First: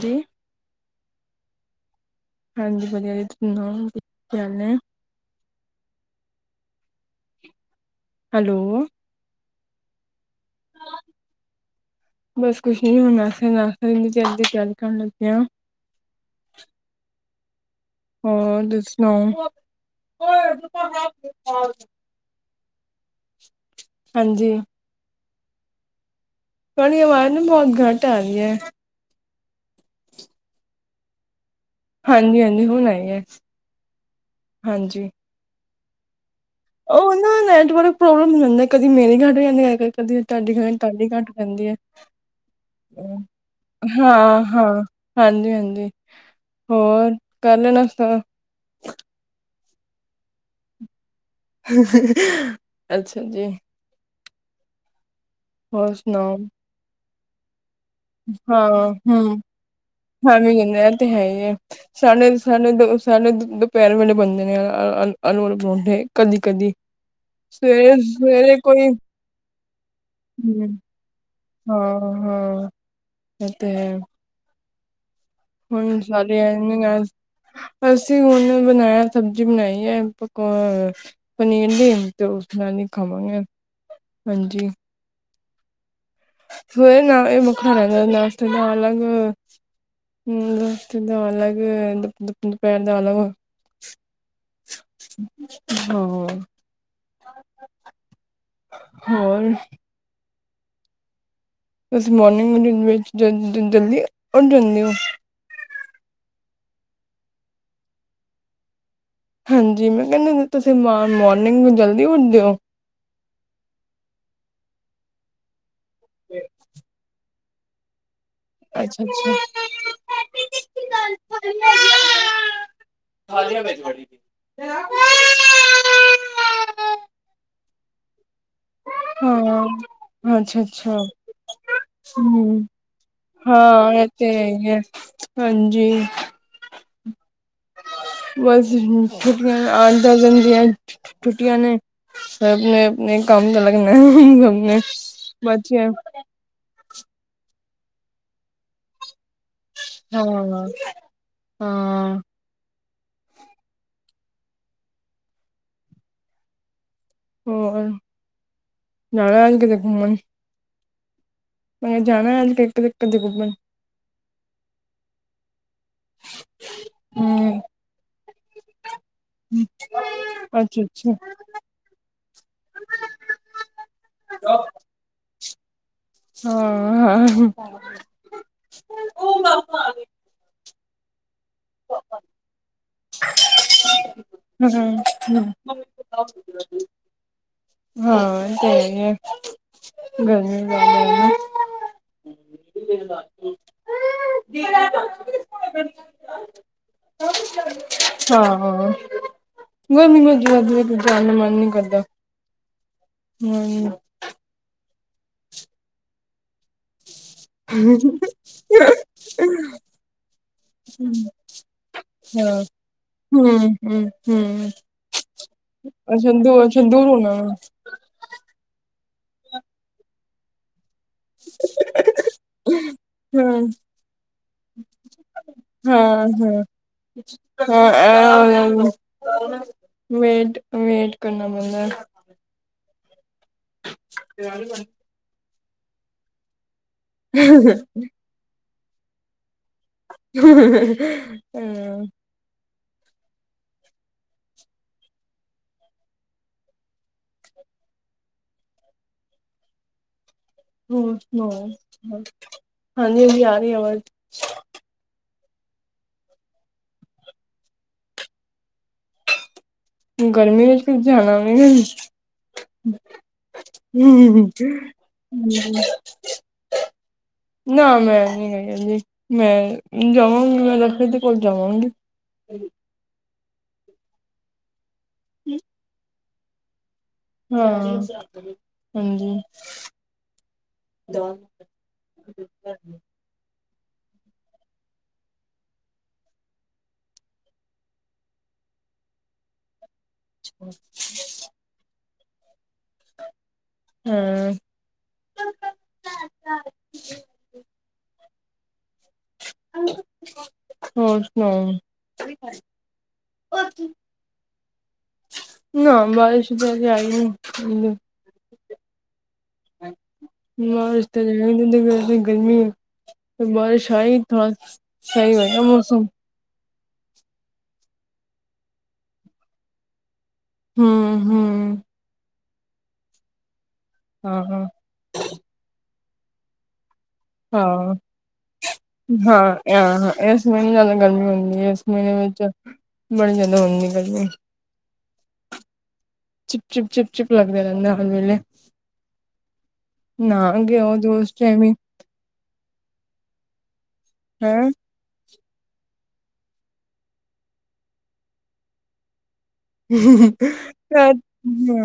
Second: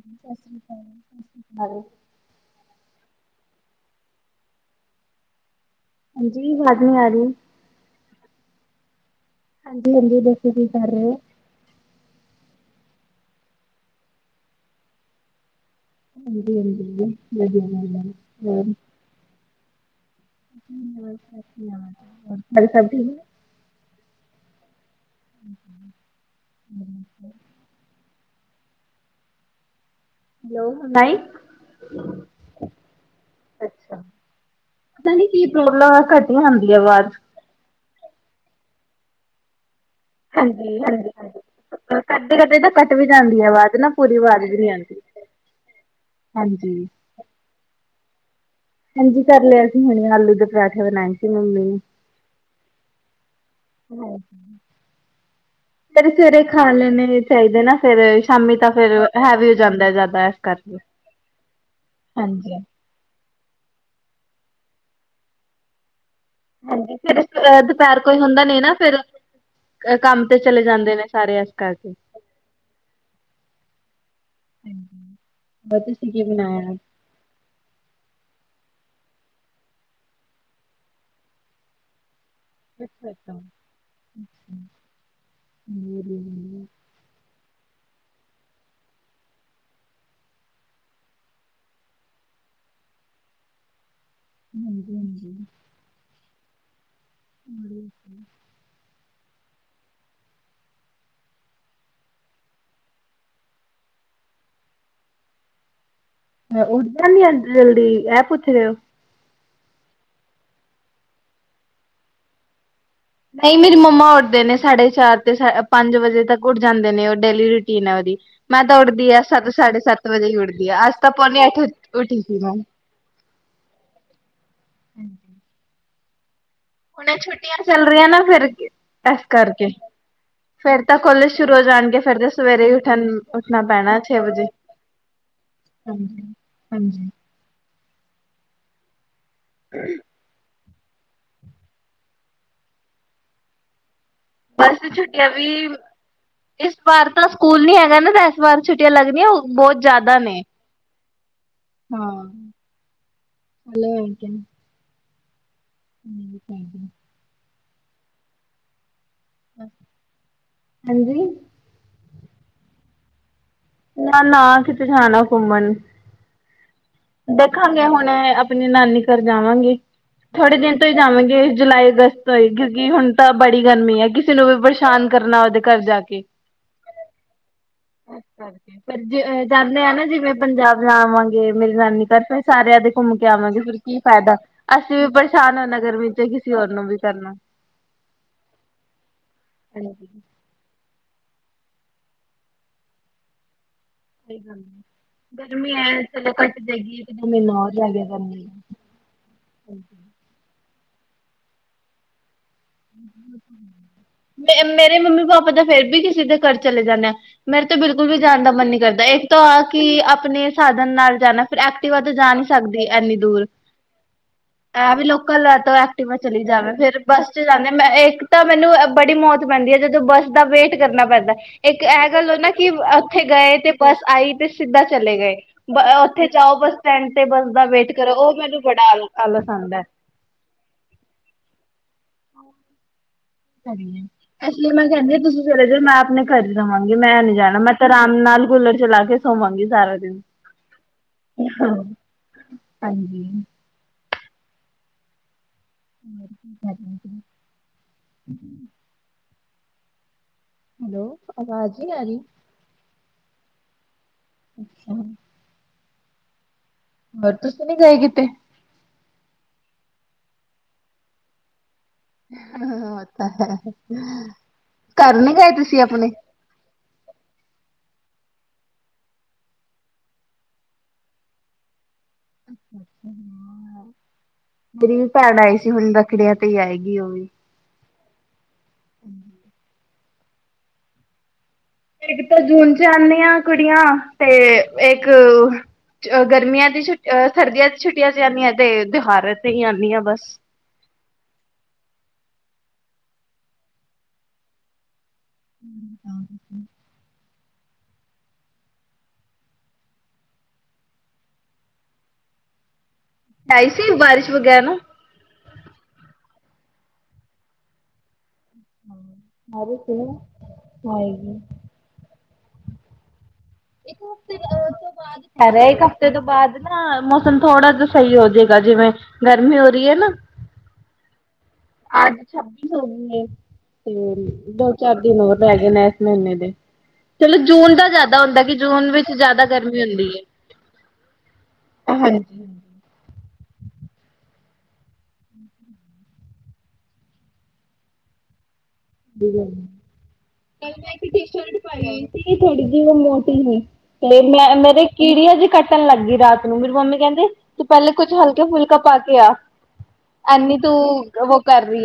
ਜੀ ਸ੍ਰੀ ਅਕਾਲ ਜੀ, ਹੇਲੋ। ਹਾਂਜੀ, ਵਧੀਆ ਜੀ, ਤੁਸੀ ਸੁਣਾਓ, ਕੀ ਹਾਲ ਐ। ਹਾਂਜੀ। ਵਾਜ ਨੀ ਆ ਰਹੀ। ਹੈਲੋ। ਹਾਂਜੀ- ਹਾਂਜੀ, ਦੱਸੋ ਕੀ ਕਰ ਰਹੇ ਹੋ? ਬਸ ਕੁੱਛ ਨੀ। ਹੁਣ ਅਸੀਂ ਨਾਸ਼ਤਾ ਜੀ ਤਿਆਰੀ ਡਨ ਕਰਣ ਲੱਗੇ ਹਾਂ। ਹਾਂਜੀ- ਹਾਂਜੀ। ਲ ਹੋਰ, ਤੁਸੀ ਸੁਣਾਓ? ਹਾਂ, ਜੀ ਸਭ ਠੀਕ ਨੇ? ਹਾਂਜੀ। [unintelligible] ਤੁਹਾਡੀ ਆਵਾਜ਼ ਨਾ ਬਹੁਤ ਘੱਟ ਆ ਰਈ ਹੈ ਹੈਲੋ ਹੁਣ ਆਈ ਹਾਂਜੀ ਹਾਂਜੀ ਹੁਣ ਆਈ ਹੈ ਹਾਂਜੀ ਪਹਿਲਾਂ ਘੱਟ ਹੀ ਆਂਦੀ ਹੈ ਉਹ ਆਵਾਜ ਨਾ ਨੈਟਵਰਕ ਪ੍ਰੋਬਲਮ ਹੀਂ ਹੁੰਦਾ ਕਦੀ ਮੇਰੇ ਘੱਟ ਜਾਂਦੀ ਹੈ ਕ ਕਦੀ ਤੁਹਾਡੀ [unintelligible] ਵੇ ਹਾਂਜੀ ਤੁਹਾਡੀ ਹਾਂਜੀ ਘੱਟ ਹਾਂਜੀ। ਪੈਂਦੀ ਹੈ ਕਦੇ ਕਦੇ ਤਾਂ ਕੱਟ ਵੀ ਜਾਂਦੀ ਆ ਆਵਾਜ਼ ਨਾ ਪੂਰੀ ਹਾਂ ਆਵਾਜ਼ ਵੀ ਨੀ ਹਾਂ ਆਂਦੀ। ਹਾਂਜੀ ਹਾਂਜੀ ਹਾਂਜੀ। ਹੋਰ ਕਰ ਲਿਆ ਨਾਸ਼ਤਾ ਹਾਂਜੀ ਕਰ ਲਿਆ ਜੀ ਹੁਣੇ ਆਲੂ ਦੇ ਪਰਾਂਠੇ ਬਣਾਏ ਸੀ ਮੰਮੀ ਨੇ। ਹੰ ਹੰ ਹੰ ਅੱਛਾ ਜੀ ਹਾਂਜੀ। ਹੋਰ ਸਵੇਰੇ ਸੁਣਾਓ ਸਵੇਰੇ ਖਾ ਲੈਣੇ ਚਾਹੀਦੇ ਨਾ ਫੇਰ ਸ਼ਾਮੀ ਤਾਂ ਹਾਂ ਫੇਰ ਹਮ ਹੈਵੀ ਹੋ ਜਾਂਦਾ ਜ਼ਿਆਦਾ ਇਸ ਹਾਂਜੀ ਹਾਂਜੀ ਕਰਕੇ ਇਹ ਤੇ ਹੈ ਹੀ ਹੈ ਸਾਡੇ ਹਾਂਜੀ ਸਾਡੇ ਸਾਡੇ ਦੁਪ ਦੁਪਹਿਰ ਵੇਲੇ ਬਣਦੇ ਨੇ ਆਲੂ ਆਲੂ ਵਾਲੇ ਪਰੋਂਠੇ ਕਦੀ ਕਦੀ ਹਾਂਜੀ ਫੇਰ ਸਵੇਰੇ ਸਵੇਰੇ ਕੋਈ ਅ ਕੰਮ ਤੇ ਚਲੇ ਹਮ ਜਾਂਦੇ ਨੇ ਸਾਰੇ ਅਜ ਕਲ ਹਾਂ ਹਾਂ ਇਹ ਤੇ ਹੈ ਹੁਣ ਸਾਰੇ ਹਾਂਜੀ [unintelligible] ਅਸੀਂ ਹੁਣ ਬਣਾਇਆ। ਸਬਜ਼ੀ ਬਣਾਈ ਹੈ। ਅ ਪਕੋ ਪਨੀਰ ਦੀ। ਤੇ, ਉਸ ਨਾਲ ਹੀ ਖਾਵਾਂਗੇ। ਹਾਂਜੀ। [unintelligible] ਹੋਏ ਨਾ ਇਹ ਭੁਖਾ ਰਹਿੰਦੈ ਨਾਸ਼ਤੇ ਤੋਂ ਅਲਗ ਹੁਣ ਨਾਸ਼ਤੇ ਦਾ ਅਲੱਗ ਦੁਪਹਿਰ ਦਾ ਅਲੱਗ ਹਾਂਜੀ ਹਾਂਜੀ ਹਾਂ ਹਮ ਹੋਰ ਤੁਸੀਂ ਮੋਰਨਿੰਗ ਵਿੱਚ ਜਲਦੀ ਉੱਠ ਜਾਂਦੇ ਹੋ ਉੱਠ ਜਾਨੀ ਆ ਜਲਦੀ, ਐ ਪੁੱਛ ਰੇ ਓ? ਹਾਂਜੀ, ਮੈਂ ਕੇਨੀ [unintelligible] ਤੁਸੀਂ ਮ ਮੋਰਨਿੰਗ ਨੂ ਜਲਦੀ ਉੱਠਦੇ ਹੋ? ਨਹੀਂ, ਮੇਰੀ ਮੰਮਾ ਉੱਠਦੇ ਨੇ ਸਾਢੇ ਚਾਰ ਤੇ ਸ ਪੰਜ ਵਜੇ ਤੱਕ ਉੱਠ ਜਾਂਦੇ ਨੇ ਓ ਡੇਲੀ [unintelligible] ਮੈਂ ਤਾਂ ਅੱਛਾ ਉੱਠਦੀ ਆ ਅੱਛਾ ਸੱਤ ਸਾਢੇ ਸੱਤ ਵਜੇ ਹੀ ਉੱਠਦੀ ਆ, ਅੱਜ ਤਾਂ ਪੌਨੇ ਆਠ ਉੱਠ ਗੀ ਮੈਂ। [unintelligible] ਹੁਨ ਏ ਛੁੱਟੀਆਂ ਚਲ ਰਈਆਂ ਨਾ ਫੇਰ, ਇਸ ਕਰਕੇ। ਹਾਂ ਅੱਛਾ ਫੇਰ ਤਾ ਅੱਛਾ ਕੋਲੇਜ ਸ਼ੁਰੂ ਹੋ ਜਾਨਗੇ, ਫੇਰ ਤੇ ਹਮ ਸਵੇਰੇ ਈ ਉੱਠਨ ਉੱਠਨਾ ਹਾਂ ਪੈਣਾ ਇਹ ਛੇ ਤੇ ਹੈ ਵਜੇ। ਹੀ ਹੈ ਹਾਂਜੀ। ਹਾਂਜੀ। ਬਸ ਛੁੱਟੀਆਂ [unintelligible] ਛੁੱਟੀਆਂ ਨੇ ਅਪਨੇ- ਅਪਨੇ ਕੰਮ [unintelligible] ਵੈਸੇ ਛੁੱਟੀਆਂ ਵੀ [unintelligible] ਇਸ ਵਾਰ ਤਾ ਸਕੂਲ ਨੀ ਹੈਗਾ ਨਾ, ਤੇ ਏਸ ਵਾਰ ਛੁੱਟੀਆਂ ਲੱਗਦੀਆਂ ਓ ਬਹੁਤ ਜਾਦਾ ਨੇ। ਹਾਂ ਹਾਂ। [unintelligible] [inaudible] ਹੋਰ ਜਾਨਾ ਏ ਕਿਤੇ ਘੁੰਮਨ? ਹਾਂਜੀ। ਮੈਂ ਜਾਣਾ ਅਗੇ [unintelligible] ਘੁੰੱਮਨ। ਨਾ, ਨਾ ਕਿਥੇ ਜਾਨਾ ਘੁੰਮਨ, ਹਮ ਦੇਖਾਂਗੇ ਹੁਣੇ- ਆਪਨੇ ਨਾਨੀ ਘਰ ਜਾਵਾਂਗੇ। ਥੋੜੇ ਦਿਨ ਅੱਛਾ ਤੋਂ ਹੀ ਅੱਛਾ ਜਾਵਾਂਗੇ, ਜੁਲਾਈ-ਅਗਸਤ ਤੋਂ ਹੀ, ਕਿਉਂਕਿ ਹੁਣ ਤਾਂ ਬੜੀ ਗਰਮੀ ਏ ਕਿਸੇ ਨੂੰ ਵੀ ਪਰਸ਼ਾਨ ਕਰਨਾ ਓਦੇ ਹਾਂ। [unintelligible] ਜਾਂਦੇ ਆ ਨਾ ਜਿਵੇਂ ਪੰਜਾਬ ਜਾਵਾਂਗੇ ਮੇਰੀ ਨਾਨੀ ਘਰ ਫੇਰ ਸਾਰਿਆਂ ਤੇ ਘੁੰਮ ਕੇ ਆਵਾਂਗੇ, ਫਿਰ ਕੀ ਫੇਦਾ, ਅਸੀਂ ਵੀ ਹਾਂ ਪਰਸ਼ਾਨ ਹੋਨੇ ਆ ਗਰਮੀ ਚ ਕਿਸੀ ਹੋਰ ਨੂੰ ਵੀ ਕਰਨਾ। ਹਾਂ ਹਾਂਜੀ ਸਹੀ [unintelligible] [inaudible] ਕੋਈ ਗਾਲ ਨਾ ਨੀ, ਗਰਮੀ ਐ ਚਲੋ ਘੱਟ ਜੇਗੀ, ਇੱਕ ਦੋ ਮੀਨਾ ਹੋਰ ਰੇ ਗਿਆ ਗਰਮੀ ਹਾਂ [unintelligible] ਜਾਨ ਨੂੰ ਮਾਨ ਨੀ ਕਰਦਾ। ਹਮ ਮੇ-ਮੇਰੇ ਮੰਮੀ ਪਾਪਾ ਤਾ ਫੇਰ ਵੀ ਕਿਸੇ ਦੇ ਘਰ ਚਲੇ ਜਾਨੇ ਆ, ਮੇਰਾ ਤੇ ਬਿਲਕੁਲ ਵੀ ਜਾਨ ਦਾ ਮਨ ਨੀ ਕਰਦਾ, ਇੱਕ ਤੋ ਆ ਕਿ ਅਪਨੇ ਸਾਧਨ ਨਾਲ ਹਾਂ ਜਾਨਾ ਫਿਰ ਐਕਟੀਵਾ ਤੇ ਜਾ ਨੀ ਹਮ ਸਕਦੀ ਐਨੀ ਦੂਰ ਹਮ ਹਮ ਏ ਵੀ ਲੋਕਲ ਏ ਤਾਂ ਐਕਟੀਵਾ ਅੱਛਾ ਚਲੀ ਦੂਰ ਜਾਵੇ, ਅੱਛਾ ਫੇਰ ਦੂਰ ਬੱਸ ਹੋਣਾ ਚ ਜਾਨੇ ਮੈ, ਇੱਕ ਤਾਂ ਮੈਨੂੰ ਬੜੀ ਮੌਤ ਪੈਂਦੀ ਏ ਜਦ ਬੱਸ ਦਾ ਵੇਟ ਕਰਨਾ ਪੈਂਦਾ, ਇੱਕ ਏ ਗੱਲ ਹੋਏ ਨਾ ਕਿ ਉੱਥੇ ਗਏ, ਹਮ ਤੇ ਬੱਸ ਆਈ, ਤੇ ਸਿੱਧਾ ਚਲੇ ਗੇ। ਅ ਓਥੇ ਜਾਓ ਹਾਂ-ਹਾਂ, ਬੱਸ ਸਟੈਂਡ ਤੇ, ਬੱਸ ਦਾ ਵੇਟ ਕਰੋ ਔ ਮੈਨੂੰ ਬੜਾ ਆਲ-ਆਲਸ ਆਂਦਾ। ਵੇਟ, ਵੇਟ ਕਰਨਾ ਪੈਂਦਾ [unintelligible] ਇਸ ਲਈ ਮੈਂ ਕੈਨੀ ਆ ਤੁਸੀਂ ਚਲੇ ਜੋ, ਮੈਂ ਅਪਨੇ ਘਰ ਹੀ ਰਵਾ ਮੈਂ ਨੀ ਜਾਣਾ। ਮੈਂ ਤਾ ਅਰਾਮ ਨਾਲ ਕੂਲਰ ਚਲਾ ਕੇ ਸੋਵਾਂਗੀ। ਸਾਰਾ ਦਿਨ [inaudible] ਹਾਂਜੀ। [inaudible] [inaudible] ਹੈਲੋ ਆਵਾਜ਼ ਨੀ ਆ ਰਹੀ ਹਾਂਜੀ [unintelligible] ਆ ਰਹੀ ਅਵਾਜ [unintelligible] ਹੋਰ, ਤੁਸੀ ਨੀ ਗਏ ਕਿਤੇ? ਗਰਮੀ ਵਿੱਚ ਜਾਣਾ ਵੀ [inaudible] [inaudible] ਹੈ, ਘਰ ਨੀ ਗਾਏ ਤੁਸੀਂ ਅਪਣੇ? [inaudible] ਨਾ ਮੈਂ ਨੀ ਕਦੀ ਮੈਂ ਜਾਵਾਂਗੀ ਮੈਂ ਫ [unintelligible] ਕੋਲ ਜਾਵਾਂਗੀ। [unintelligible] ਮੇਰੀ ਵੀ ਭੈਣ ਆਈ ਸੀ ਹੁਣ ਰੱਖੜੀਆਂ ਤੇ ਈ ਆਏ ਹਾਂ ਹਾਂਜੀ। ਇੱਕ ਤਾਂ ਜੂਨ ਚ ਆਂਨੇ ਆ ਕੁੜੀਆਂ ਤੇ ਇੱਕ ਗਰਮੀਆਂ ਦੀ ਛੁੱ ਅਹ ਸਰਦੀਆਂ ਦੀ ਛੁੱਟੀਆਂ ਚ ਆਂਨੀਆਂ ਤੇ ਤਿਉਹਾਰ ਤੇ ਹੀ ਅਨੀਆ ਬਸ ਹੂੰ, [unintelligible] ਹੋਰ ਸੁਣਾਓ? ਆਈ ਸੀ ਬਾਰਿਸ਼ ਵਗੈ ਨਾ ਨਾ ਬਾਰਿਸ਼ ਤਾਂ ਅਜੇ ਆਈ ਨੀ, ਬਾਰਿਸ਼ ਮਾਰਚ ਚ ਤਾਂ [unintelligible] ਗਰਮੀ ਏ, ਇੱਕ ਹਫ਼ਤੇ ਤੋਂ ਬਾਦ [unintelligible] ਇੱਕ ਹਫ਼ਤੇ ਤੋਂ ਬਾਦ, ਅਪਣਾ ਮੌਸਮ ਥੋੜਾ ਜਾ ਸਈ ਹੋਜੇਗਾ ਜਿਵੇਂ ਗਰਮੀ ਹੋ ਰੀ ਐ ਨਾ ਹੂੰ-ਹੂੰ, ਛੱਬੀ ਸੌ ਨੇ ਹਾਂ ਤੇ ਹਾਂ ਦੋ ਚਾਰ ਦਿਨ ਹੋਰ ਰੈ ਗੇ ਨੇ ਏਸ ਮੀਨੇ ਦੇ ਚਲੋ ਜੂਨ ਦਾ ਹਾਂ-ਹਾਂ ਜ਼ਿਆਦਾ ਹੁੰਦਾ ਕਿ ਜੂਨ ਵਿੱਚ ਜ਼ਿਆਦਾ ਗਰਮੀ ਹੁੰਦੀ ਆ ਹੈ ਏਸ ਮੀਨੇ ਜ਼ਿਆਦਾ ਗਰਮੀ ਹੁੰਦੀ ਐ ਏਸ ਮਹੀਨੇ ਹਾਂਜੀ, ਚ ਬੜੀ ਜਾਦਾ ਹੁੰਦੀ ਗਰਮੀ, ਚਿਪ-ਚਿਪ-ਚਿਪ-ਚਿਪ ਲੱਗਦਾ ਰੇਂਦਾ ਹਰ ਵੇਲੇ। [unintelligible] ਨਹਾ ਕਲ ਕੇ ਮੈਂ ਆਓ ਇੱਕ ਦੋ ਟੀ ਉਸ ਸ਼ਰਟ ਟਾਈਮ ਹੀ ਪਾਈ ਥੋੜ੍ਹੀ ਜੀ ਮੈਂ ਮੋਟੀ ਸੀ ਤੇ ਮੈਂ ਹੈਂ ਮੇਰੇ ਕੀੜੀਆਂ, ਕੱਟਣ ਲੱਗੀ ਰਾਤ ਨੂੰ ਮੇਰੀ ਮੰਮੀ ਕੈਂਦੇ ਤੂੰ ਪੇਲੇ ਕੁੱਛ ਹਲਕਾ ਫੁਲਕਾ ਪਾ ਕੇ ਆ। ਐਨੀ ਤੂੰ ਉਹ ਕਰ ਰਹੀ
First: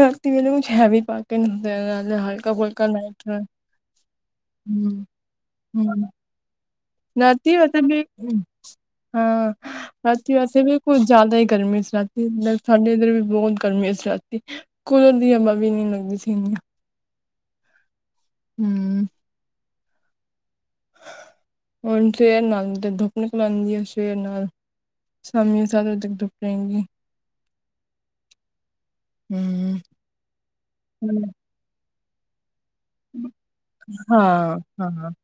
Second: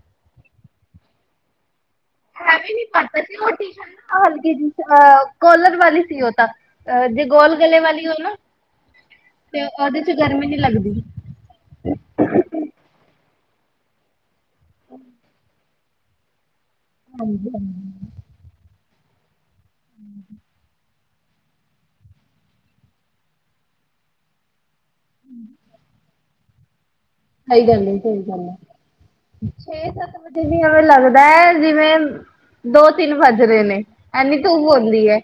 ਰਾਤੀ ਵੇਲੇ ਕੁੱਛ ਹੈਵੀ ਪਾ ਕੇ ਨਹੀ ਪੈਣਾ ਮੈਂ ਵੀ ਨੀ ਪਤਾ ਸੀ ਓ ਟੀਸ਼ਰਟ ਹਲਕੀ ਜੀ ਹੂੰ ਹਾ, ਕਲਰ ਵਾਲੀ ਸੀ ਓਤਾਂ [inaudible] ਹਾਂ ਰਾਤੀ ਵੈਸੇ ਵੀ ਕੁਝ ਜਾਦਾ ਈ ਗਰਮੀ ਸੀ ਰਾਤੀ ਸਾਡੇ ਇੱਧਰ ਵੀ ਬੋਤ ਗਰਮੀਆਂ ਸੀ ਰਾਤੀ ਕੁਲਰ ਦੀ ਹਵਾ ਵੀ ਨੀ ਲੱਗਦੀ ਸੀ ਇੰਨੀ ਹਾਂਜੀ ਹਾਂਜੀ ਹੂੰ ਹੁਣ ਸਵੇਰ ਨਾਲ ਤੇ ਦੁਪ ਨਿਕਲ ਆਂਦੀ ਆ ਸਵੇਰ ਨਾਲ ਸ਼ਾਮੀ ਸਤ ਵਜੇ ਤਕ ਦੁਪ ਰਏਗੀ। ਸਈ ਗੱਲ ਏ ਸਈ ਗੱਲ ਐ ਹੂੰ ਛੇ ਸੱਤ ਵਜੇ ਵੀ ਐ ਲੱਗਦਾ ਜਿਵੇਂ ਦੋ ਤਿੰਨ ਵੱਜ ਰਹੇ ਨੇ ਐਨੀ ਹਾਂ ਧੂਪ ਹੁੰਦੀ ਹਾ ਹੈ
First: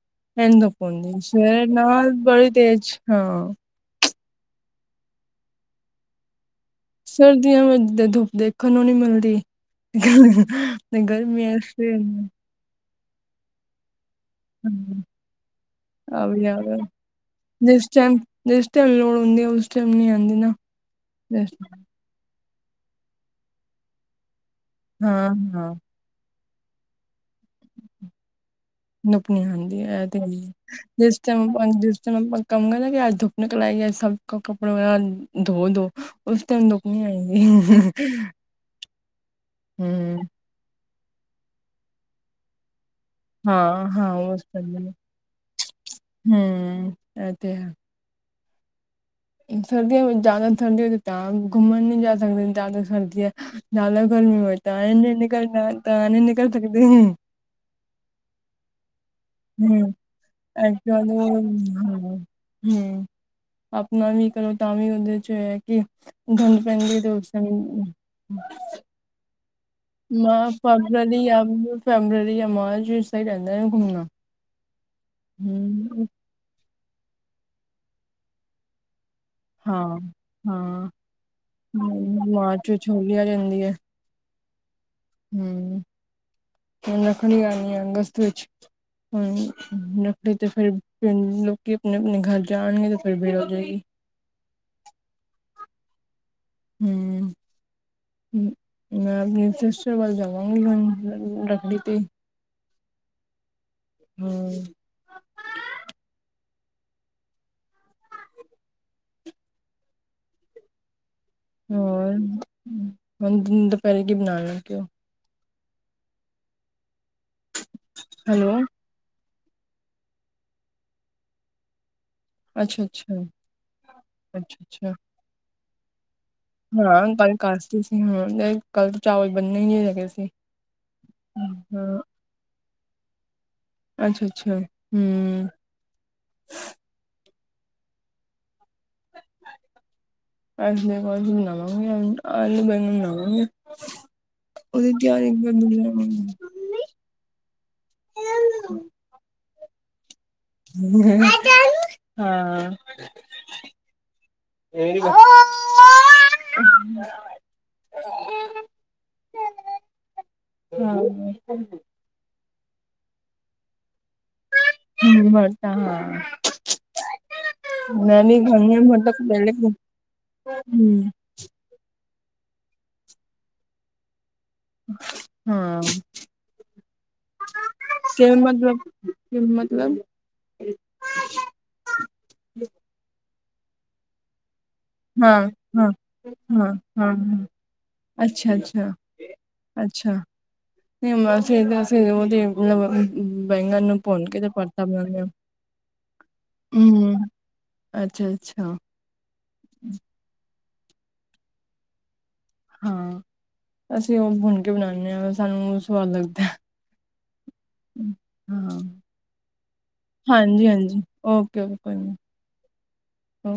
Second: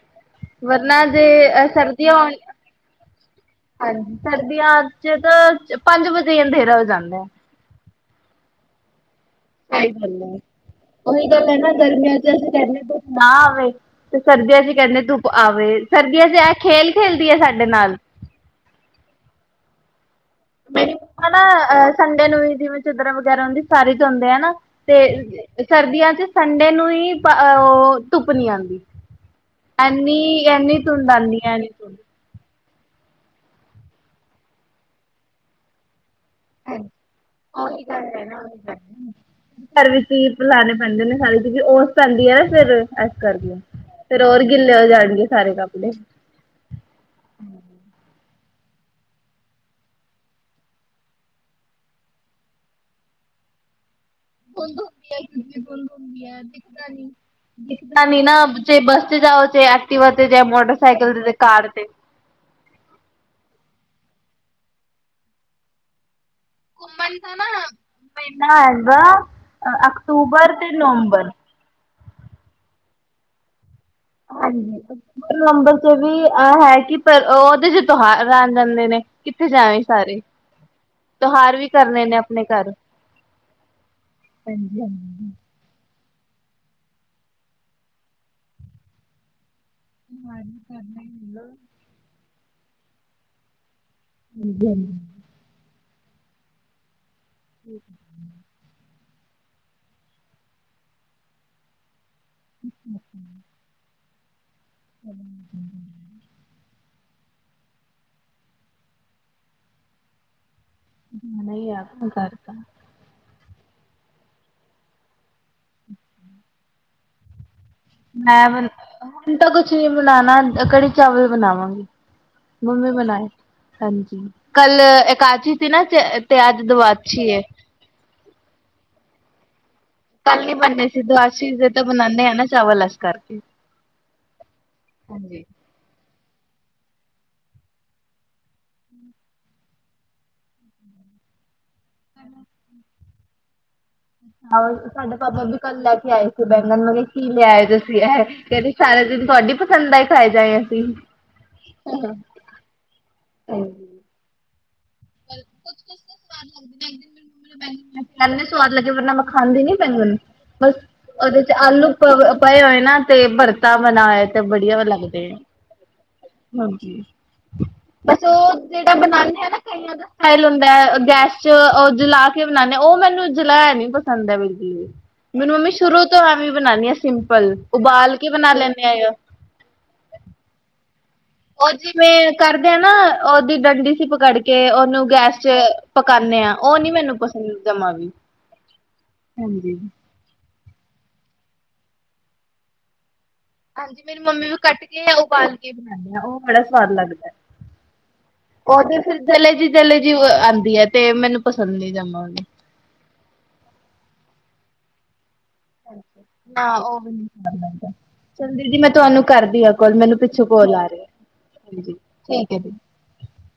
ਵਰਨਾ ਜੇ [inaudible] ਨਾਲ ਬੜੀ ਤੇਜ ਹਾਂ ਹਾਂਜੀ ਸਰਦੀਆਂ ਚ ਤਾਂ ਪੰਜ ਵਜੇ ਹੀ ਅੰਧੇਰਾ ਹੋ ਜਾਂਦਾ ਹੈ ਸਰਦੀਆਂ ਵਿਚ ਤੇ ਧੁੱਪ ਦੇਖਣ ਨੂੰ ਨੀ ਮਿਲਦੀ ਸਈ ਗੱਲ ਐ ਤੇ ਓਹੀ ਗਲ ਐ ਗਰਮੀਆਂ ਚ ਨਾ ਸਵੇਰ ਗਰਮੀਆਂ ਚ ਨੂੰ ਅਸੀ ਕੇਨੇ ਆ ਧੁੱਪ ਨਾ ਆਵੇ ਤੇ ਸਰਦੀਆਂ ਚ ਕੈਨੇ ਆ ਹਾਂ ਧੁੱਪ ਆਵੇ ਆ ਸਰਦੀਆਂ ਵੀ ਚ ਐ ਆ ਗਿਆ। ਖੇਲ ਖੇਲਦੀ ਐ ਸਾਡੇ ਜਿਸ ਨਾਲ ਟਾਈਮ ਜਿਸ ਟਾਈਮ ਲੋੜ ਹੁੰਦੀ ਐ ਉਸ ਟੈਮ ਨੀ ਆਂਦੀ ਮੇਰੀ ਮਮਾ ਨਾ ਅ ਸੰਡੇ ਨੂੰ ਵੀ ਜਿਵੇਂ ਚਾਦਰਾਂ ਵਗੈਰਾ ਹੁੰਦੀ ਸਾਰੀ ਤੋਂਦੇ ਐ ਨਾ ਤੇ ਸਰਦੀਆਂ ਚ ਸੰਡੇ ਨੂੰ ਈ ਪ ਔ ਧੁੱਪ ਨੀ ਆਂਦੀ, ਨੁਪਣੀ ਹਾਂਦੀ ਐ ਤੇ ਹੈ ਈ ਧੁੰਦ ਜਿਸ ਆਉਂਦੀ ਟੈਮ ਹੈ ਆਪਾ ਐਨੀ ਧੁੰਦ ਜਿਸ ਟੈਮ ਆਪਾ [unintelligible] ਨਾ ਕਿ ਆਜ ਧੁੱਪ ਨਿਕਲ ਆਏ ਗੀ ਅੱਜ ਸਭ ਕਪੜੇ ਵਗੈਰਾ ਧੋ ਦੋ ਉਸ ਟਾਈਮ ਧੁੱਪ ਨੀ ਆਏਗੀ ਘਰ ਵਿੱਚ ਹੀ ਪਿਲਾਣੇ ਪੈਂਦੇ ਨੇ ਸਾਰੇ ਕਿਉਂਕਿ ਓਸ ਪੈਂਂਦੀ ਐ ਨਾ ਫਿਰ ਕਰ ਲਏ [unintelligible] ਫੇਰ ਹੋਰ ਗਿੱਲੇ ਹੋ ਜਾਣਗੇ ਸਾਰੇ ਕੱਪੜੇ ਹੂੰ ਐ ਤੇ ਹੈ ਸਰਦੀਆਂ ਵਿਚ ਜਾਦਾ ਠੰਡ ਤੇ ਤਾਂ ਘੁੰਮਣ ਨੀ ਜਾ ਸਕਦੇ ਜਾਦੇ ਸਰਦੀ ਐ ਨਾਲ ਗਰਮੀ ਹੋਏ ਤਾਂ ਐਂਜ ਨੀ ਨਿਕਲ ਨਾਲ ਤਾਂ ਨੀ ਨਿਕਲ ਸਕਦੇ। ਨੀ ਨਾ ਜੇ ਬੱਸ ਚ ਜਾਓ ਚਾਹੇ ਹਮ ਐਕਟੀਵਾ ਤੇ ਚਾਹੇ ਇਹਜ ਮੋਟਰਸਾਈਕਲ ਹ ਤੇ ਕਾਰ ਤੇ ਹਮ! ਆਪਣਾ ਵੀ ਕਰੋ ਤਾਂ ਵੀ ਉਹਦੇ ਚ ਇਹ ਹੈ ਕਿ, ਗੰਡ ਪੈਂਦੀ ਦੱਸਾਂਗੀ ਮਹੀਨਾ [unintelligible] ਹੈਗਾ ਮੈਂ ਅਕਤੂਬਰ ਤੇ ਫੇਬਰਰੀ ਨਵੰਬਰ ਜਾਂ ਫੇਬਰਰੀ ਜਾਂ ਮਾਰਚ ਸਹੀ ਰਹਿੰਦਾ ਆ। ਹਾਂਜੀ ਨੰਬਰ ਤੇ ਹੂੰ, ਵੀ ਅਹ ਹੈ। ਪਰ ਉਹ ਉਹਦੇ ਚ ਤਿਉਹਾਰ ਆ ਜਾਂਦੇ ਨੇ ਕਿੱਥੇ ਜਾਵੇ ਹਾਂ। ਸਾਰੇ? ਹਾਂ, ਤਿਉਹਾਰ ਵੀ ਕਰਨੇ ਨੇ ਹਮ, ਆਪਣੇ ਮਾਰਚ ਘਰ ਵਿੱਚ ਹਜੀ ਹੰਜੀ। ਹਮ ਰਖਣੀ ਆਣੀ ਆਗਸਤ ਵਿੱਚ ਹਮ। ਨਕਲੀ ਤੇ ਫਿਰ ਲੋਕੀ ਆਪਣੇ ਆਪਣੇ ਘਰ ਜਾਣਗੇ ਤੇ ਫਿਰ ਦੇਰ ਹੋ ਜਾਏਗੀ। [unintelligible] ਹਮ। [inaudible] ਮੈਂ ਆਪਣੀ ਸਿਸਟਰ ਵੱਲ ਜਾਵਾਂਗੀ ਰੱਕੜੀ ਤੇ। ਹਮ! [inaudible] ਨਹੀਂ ਆਦਾਰ ਹੋਰ ਕਰਤਾਂ, ਹੁਣ ਦੁਪਹਿਰੇ ਕੀ ਬਣਾ ਲੱਗੇ ਉ? ਮੈਂ ਹੈਲੋ ਬ ਹੁਣ ਤਾਂ ਕੁਛ ਨੀ ਬਣਾਣਾ ਕੜੀ ਚਾਵਲ ਬਣਾਵਾਂਗੀ। ਅੱਛਾ ਮੰਮੀ ਅੱਛਾ ਬਣਾਏ ਹਾਂਜੀ ਅੱਛਾ ਕੱਲ ਅੱਛਾ ਇਕਾਚੀ ਸੀ ਨਾ। ਤੇ ਅੱਜ ਹਾਂ ਦਵਾਦਸ਼ੀ ਕੱਲ ਏ ਏਕਾਦਸੀ ਸੀ ਹੁਣ ਤੇ ਕੱਲ ਚਾਵਲ ਬੰਨੇ ਹੀ ਨਹੀਂ। ਹੈਗੇ ਸੀ ਕੱਲ ਨੀ ਬਣਨੇ ਸੀ ਦੋ ਅਸ ਚੀਜ਼ੇ ਤਾਂ ਹਾਂ ਬਣਾਉਦੇ ਹ ਨਾ ਚਾਵਲ ਇਸ ਕਰਕੇ। ਅੱਛਾ ਅੱਛਾ ਹਮ! ਬੈਂਗਣ ਆਲੂ ਬਨਵਾਗੀ ਆਲੂ ਬੈਂਗਣ ਬਣਾਵਾਂਗੇ। ਹ ਹ ਸਾਡੇ ਪਾਾਬਾ ਵੀ ਕੱਲ ਲੈ ਕੇ ਆਏ ਸੀ ਬੈਂਗਨ ਵਾਲੀ ਕੀਰ ਲਿਆ ਆਏ ਤੁਸੀ ਇਹ ਕਿੰਦੇ ਖਾਲੇ ਤੁਹਾਡੀ, ਪਸੰਦ ਦਾ ਹੀ ਖਾਏ ਜਾਏ ਅਸੀਂ ਹਾਂ ਪਰ ਕੁੱਛ ਕੁਛ ਤਾਂ ਸਵਾਲ ਲੱਗਦੇ ਨੇ ਮੈਨੂੰ [unintelligible] ਸਵਾਦ ਲੱਗੇ ਵਰਨਾ ਮੈਂ ਖਾਂਦੀ ਨੀ ਬੈਂਗਣ। ਬਸ ਉਹਦੇ ਚ ਆਲੂ ਪ ਪਏ ਹੋਏ ਨਾ ਤੇ ਭਰਤਾ। ਬਣਾਏ ਤੇ ਵਧੀਆ ਲੱਗਦੇ ਆ ਹਾਂ ਹਾਂਜੀ। ਮੈਂ ਬਸ ਵੀ ਉਹ ਖਾਣੀ ਆ ਜਿਹੜਾ ਮਤਲਬ ਬਣਾਣੇ ਆ ਪਹਿਲੇ ਨਾ ਕਈ। ਸਟਾਈਲ ਹੁੰਦਾ ਹਮ ਗੈਸ ਚ ਉਹ ਜਲਾ ਕੇ ਬਣਾਣੇ ਉਹ ਮੈਨੂੰ ਜਲਾ ਨੀ ਪਸੰਦ ਹੈ ਬਿਲ ਹੂੰ ਮੈਨੂੰ ਮੰਮੀ ਹਾਂ ਸ਼ੁਰੂ ਤੋਂ ਐਵੇਂ ਬਣਾਣੀ ਆ ਸਿੰਪਲ ਉਬਾਲ ਕੇ ਬਣਾ ਲੈਂਦੇ ਆ। [unintelligible] ਉਹ ਜਿਵੇਂ ਕਰਦੇ ਆ ਨਾ ਉਹਦੀ ਡੰਡੀ ਸੀ ਪਕੜ ਕੇ। ਕੇ ਉਹਨੂੰ ਗੈਸ ਹਾਂ ਚ ਹਾਂ ਪਕਾਨੇ ਆ ਹਾਂ ਉਹ ਨੀ ਹਾਂ ਮੈਨੂੰ ਹਾਂ ਪਸੰਦ ਜਮਾਂ ਵੀ। ਅੱਛਾ ਅੱਛਾ ਹਾਂਜੀ! ਅੱਛਾ [unintelligible] ਬੈਂਗਣ ਨੂੰ ਹਾਂਜੀ ਮੇਰੀ ਭੁੰਨ ਕੇ ਮੰਮੀ ਤੇ ਵੀ ਕੱਟ ਪਰਤਾ ਕੇ [unintelligible] ਉਬਾਲ ਕੇ ਬਣਾਉਂਦੇ ਆ ਉਹ ਬੜਾ ਸਵਾਦ ਹੂੰ ਲੱਗਦਾ। ਅੱਛਾ ਅੱਛਾ ਚਲੇ ਜੀ, ਚਲੇ ਜੀ ਆਉਂਦੀ ਹੈ ਤੇ ਮੈਨੂੰ ਪਸੰਦ ਨਹੀਂ ਜਾਵਾਂ ਉਹ। ਹਾਂ ਅਸੀਂ ਉਹ ਭੁੰਣ ਕੇ ਬਣਾਉਦੇ ਹਾਂ। ਸਾਨੂੰ ਉਹ ਸਵਾਦ ਲੱਗਦਾ ਹੈ। ਹਾਂ ਚੱਲ ਦੀਦੀ ਹਾਂ ਮੈਂ ਤੁਹਾਨੂੰ ਕਰਦੀ ਆ ਕੋਲ ਮੈਨੂੰ ਪਿੱਛੇ। ਹਾਂਜੀ ਕੋਲ ਆ ਰਹੀ ਹਾਂਜੀ ਹਾਂ ਠੀਕ ਹੈ ਜੀ। ਹੂੰ!